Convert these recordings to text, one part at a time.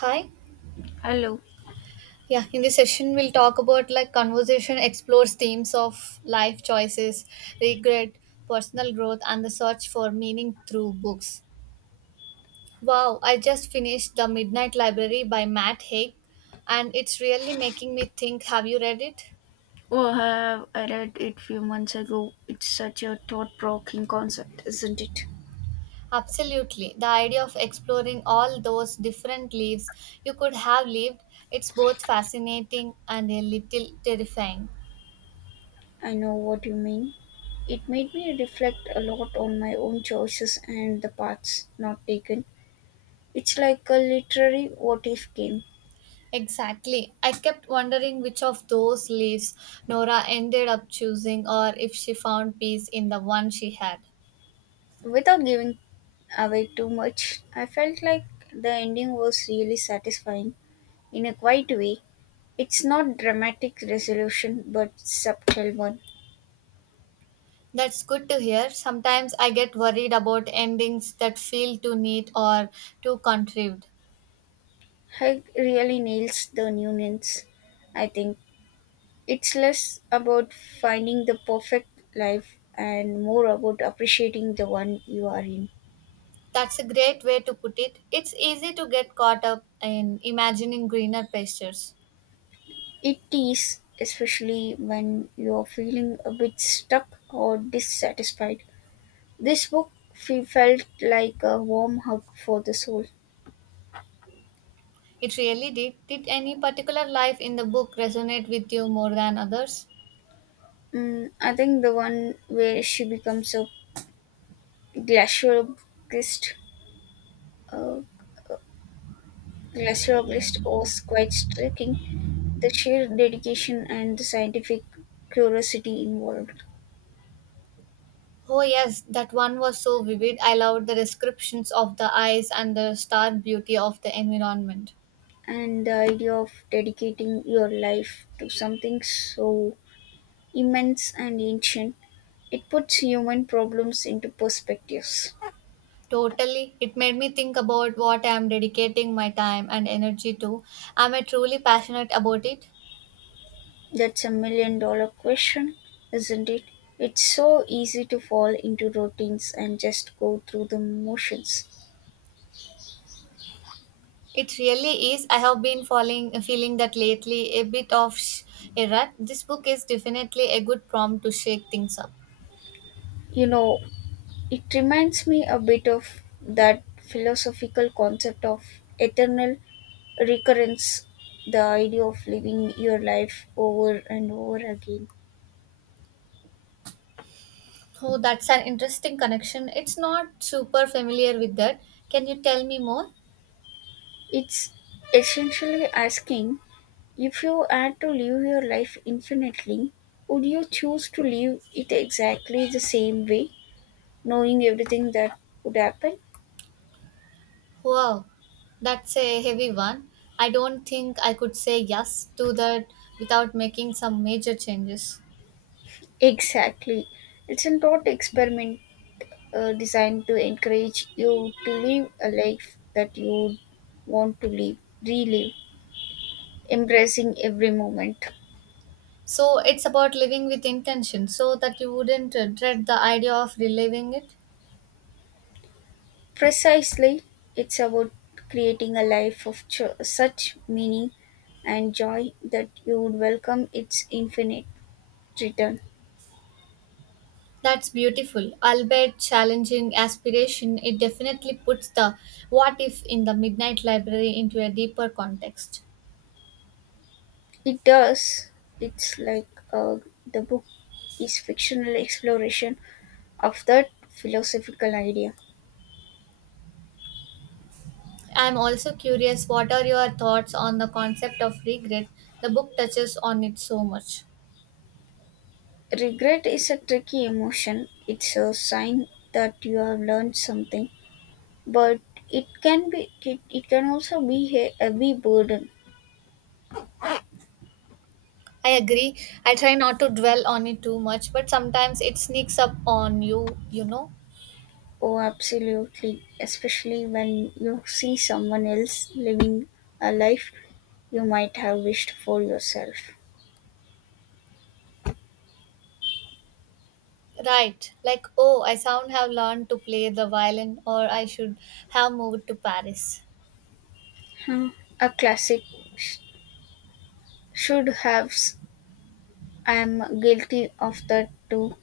Hi. Hello. Yeah, in this session, we'll talk about like conversation explores themes of life choices, regret, personal growth, and the search for meaning through books. Wow, I just finished The Midnight Library by Matt Haig, and it's really making me think. Have you read it? Oh, have I read it few months ago? It's such a thought-provoking concept, isn't it? Absolutely. The idea of exploring all those different lives you could have lived, it's both fascinating and a little terrifying. I know what you mean. It made me reflect a lot on my own choices and the paths not taken. It's like a literary what-if game. Exactly. I kept wondering which of those leaves Nora ended up choosing or if she found peace in the one she had. Without giving away too much, I felt like the ending was really satisfying in a quiet way. It's not dramatic resolution, but subtle one. That's good to hear. Sometimes I get worried about endings that feel too neat or too contrived. Heg really nails the nuance, I think. It's less about finding the perfect life and more about appreciating the one you are in. That's a great way to put it. It's easy to get caught up in imagining greener pastures. It is, especially when you are feeling a bit stuck or dissatisfied. This book felt like a warm hug for the soul. It really did. Did any particular life in the book resonate with you more than others? I think the one where she becomes a glaciologist, a glaciologist was quite striking. The sheer dedication and the scientific curiosity involved. Oh, yes, that one was so vivid. I loved the descriptions of the eyes and the stark beauty of the environment. And the idea of dedicating your life to something so immense and ancient, it puts human problems into perspectives. Totally. It made me think about what I am dedicating my time and energy to. Am I truly passionate about it? That's a million dollar question, isn't it? It's so easy to fall into routines and just go through the motions. It really is. I have been falling, feeling that lately, a bit of a rut. This book is definitely a good prompt to shake things up. You know, it reminds me a bit of that philosophical concept of eternal recurrence, the idea of living your life over and over again. Oh, that's an interesting connection. It's not super familiar with that. Can you tell me more? It's essentially asking, if you had to live your life infinitely, would you choose to live it exactly the same way, knowing everything that would happen? Wow, that's a heavy one. I don't think I could say yes to that without making some major changes. Exactly. It's a thought experiment designed to encourage you to live a life that you want to live, relive, embracing every moment. So it's about living with intention so that you wouldn't dread the idea of reliving it. Precisely, it's about creating a life of such meaning and joy that you would welcome its infinite return. That's beautiful. Albeit challenging aspiration, it definitely puts the what if in the Midnight Library into a deeper context. It does. It's like, the book is fictional exploration of that philosophical idea. I'm also curious what are your thoughts on the concept of regret? The book touches on it so much. Regret is a tricky emotion. It's a sign that you have learned something, but it can also be a heavy burden. I agree. I try not to dwell on it too much, but sometimes it sneaks up on you, you know? Oh, absolutely. Especially when you see someone else living a life you might have wished for yourself. Right. Like, oh, I sound have learned to play the violin, or I should have moved to Paris. Hmm. A classic sh- should have. I'm guilty of that too.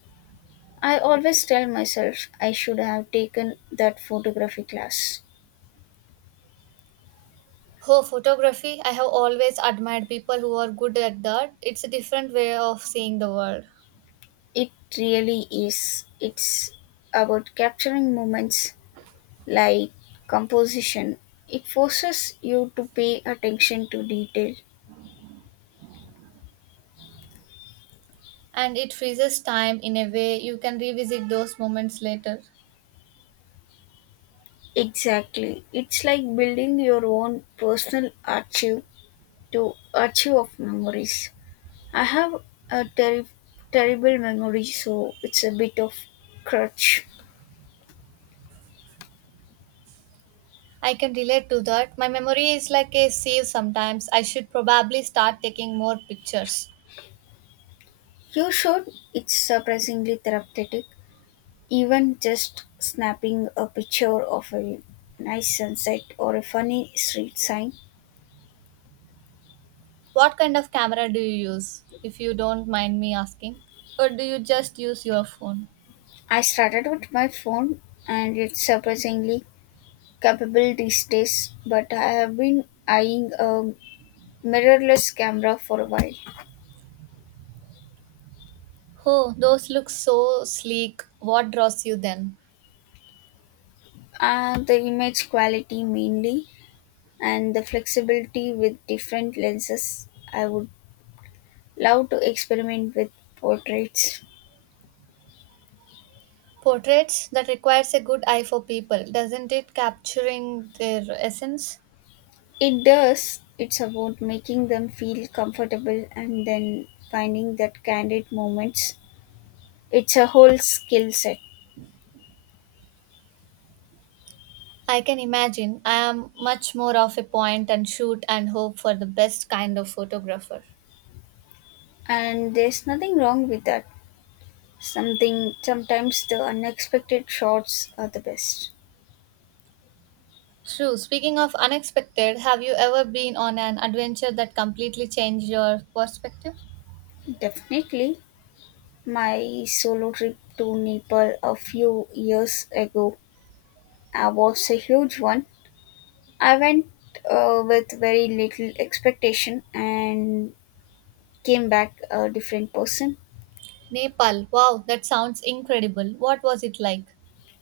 I always tell myself I should have taken that photography class. Oh, photography. I have always admired people who are good at that. It's a different way of seeing the world. It really is. It's about capturing moments like composition. It forces you to pay attention to detail. And it freezes time in a way you can revisit those moments later. Exactly. It's like building your own personal archive of memories. I have a terrible memory, so it's a bit of crutch. I can relate to that. My memory is like a sieve sometimes. I should probably start taking more pictures. You should. It's surprisingly therapeutic. Even just snapping a picture of a nice sunset or a funny street sign. What kind of camera do you use, if you don't mind me asking? Or do you just use your phone? I started with my phone, and it's surprisingly capable these days. But I have been eyeing a mirrorless camera for a while. Oh, those look so sleek. What draws you then? The image quality mainly, and the flexibility with different lenses. I would love to experiment with portraits. Portraits that requires a good eye for people, doesn't it? Capturing their essence? It does, it's about making them feel comfortable and then finding that candid moments. It's a whole skill set, I can imagine. I am much more of a point and shoot and hope for the best kind of photographer. and there's nothing wrong with that. Something Sometimes the unexpected shots are the best. True. Speaking of unexpected, have you ever been on an adventure that completely changed your perspective? Definitely. My solo trip to Nepal a few years ago, was a huge one. I went, with very little expectation, and came back a different person. Nepal, wow, that sounds incredible. What was it like?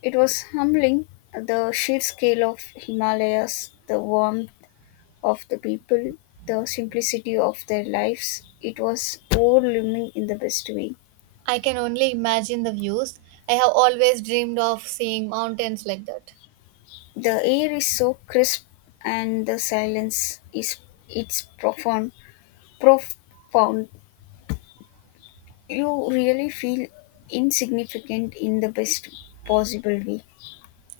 It was humbling, the sheer scale of Himalayas, the warmth of the people, the simplicity of their lives. It was overwhelming in the best way. I can only imagine the views. I have always dreamed of seeing mountains like that. The air is so crisp, and the silence is, it's profound. You really feel insignificant in the best possible way.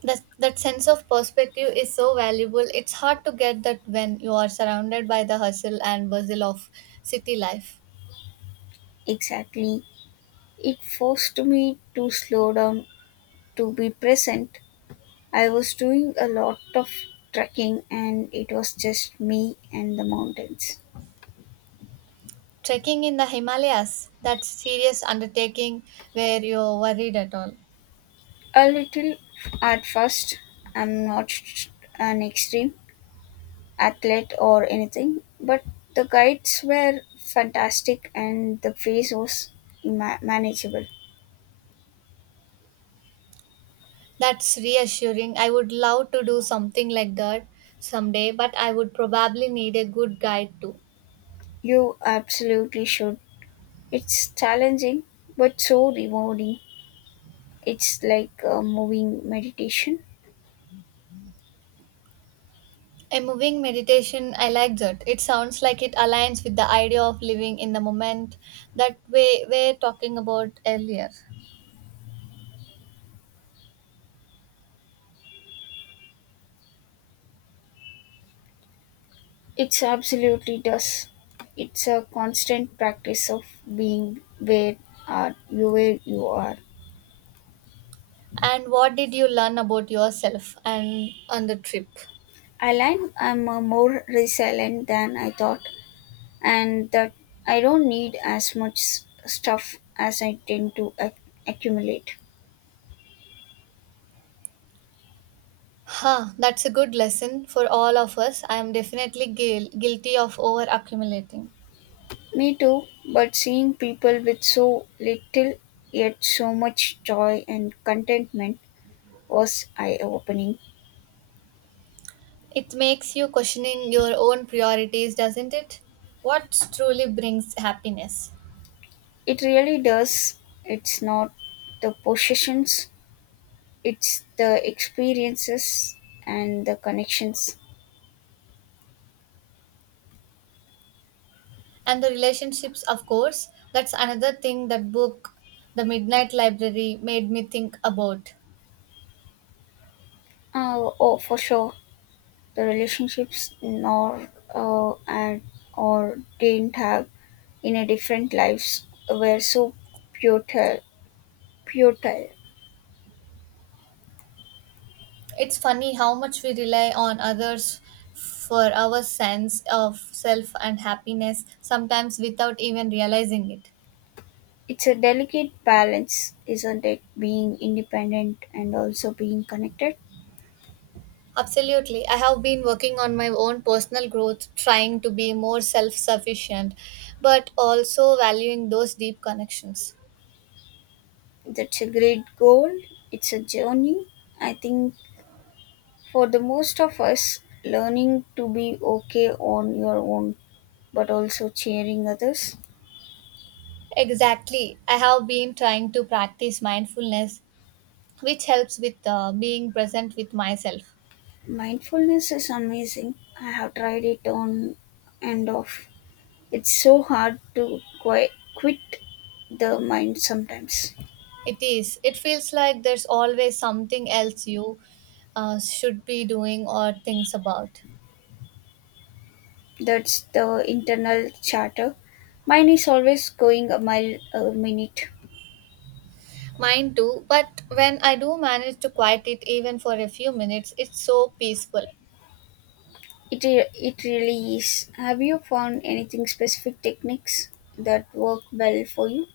That sense of perspective is so valuable. It's hard to get that when you are surrounded by the hustle and bustle of city life. Exactly. It forced me to slow down, to be present. I was doing a lot of trekking, and it was just me and the mountains. Trekking in the Himalayas, that's serious undertaking where you're worried at all. A little at first, I'm not an extreme athlete or anything, but the guides were fantastic and the pace was manageable. That's reassuring. I would love to do something like that someday, but I would probably need a good guide too. You absolutely should. It's challenging, but so rewarding. It's like a moving meditation. A moving meditation, I like that. It sounds like it aligns with the idea of living in the moment that we were talking about earlier. It's absolutely does. It's a constant practice of being where you are. And what did you learn about yourself and on the trip? I learn I'm, more resilient than I thought, and that I don't need as much stuff as I tend to accumulate. Huh, that's a good lesson for all of us. I am definitely guilty of over accumulating. Me too, but seeing people with so little yet so much joy and contentment was eye opening. It makes you questioning your own priorities, doesn't it? What truly brings happiness? It really does. It's not the possessions, it's the experiences and the connections. And the relationships, of course. That's another thing that book, the Midnight Library, made me think about. Oh, for sure, the relationships nor, and or didn't have in a different lives were so futile. futile. It's funny how much we rely on others for our sense of self and happiness sometimes without even realizing it. It's a delicate balance, isn't it? Being independent and also being connected. Absolutely. I have been working on my own personal growth, trying to be more self sufficient, but also valuing those deep connections. That's a great goal. It's a journey. I think for the most of us, learning to be okay on your own but also cheering others. Exactly. I have been trying to practice mindfulness, which helps with being present with myself. Mindfulness is amazing. I have tried it on and off. It's so hard to quit the mind sometimes. It is. It feels like there's always something else you should be doing or thinks about. That's the internal chatter. Mine is always going a mile a minute. Mine too, but when I do manage to quiet it even for a few minutes, it's so peaceful. It really is. Have you found anything specific techniques that work well for you?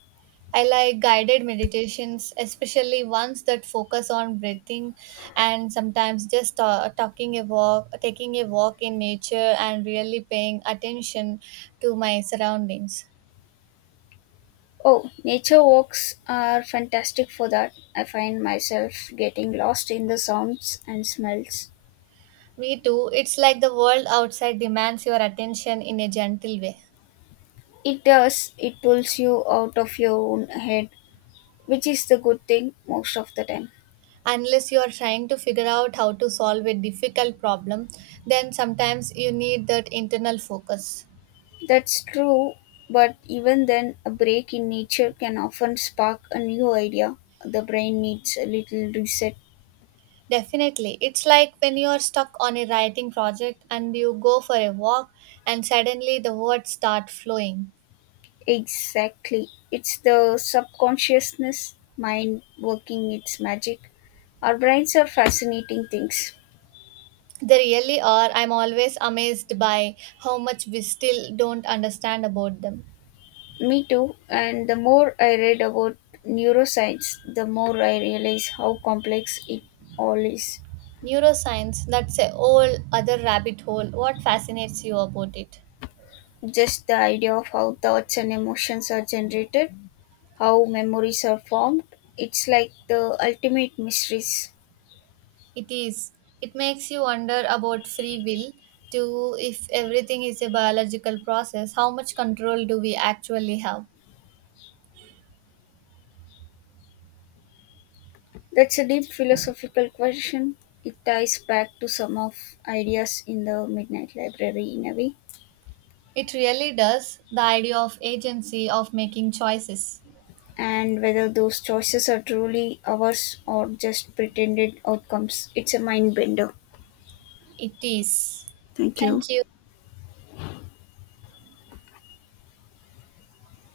I like guided meditations, especially ones that focus on breathing, and sometimes just talking a walk taking a walk in nature and really paying attention to my surroundings. Oh, nature walks are fantastic for that. I find myself getting lost in the sounds and smells. Me too. It's like the world outside demands your attention in a gentle way. It does, it pulls you out of your own head, which is the good thing most of the time. Unless you are trying to figure out how to solve a difficult problem, then sometimes you need that internal focus. That's true, but even then, a break in nature can often spark a new idea. The brain needs a little reset. Definitely. It's like when you are stuck on a writing project and you go for a walk and suddenly the words start flowing. Exactly. It's the subconsciousness mind working its magic. Our brains are fascinating things. They really are. I'm always amazed by how much we still don't understand about them. Me too, and the more I read about neuroscience, the more I realize how complex it all is. Neuroscience, that's a whole other rabbit hole. What fascinates you about it? Just the idea of how thoughts and emotions are generated, how memories are formed, it's like the ultimate mysteries. It is. It makes you wonder about free will, too, if everything is a biological process, how much control do we actually have? That's a deep philosophical question. It ties back to some of ideas in the Midnight Library in a way, It really does. The idea of agency, of making choices. and whether those choices are truly ours or just pretended outcomes. It's a mind bender. It is. Thank you. Thank you.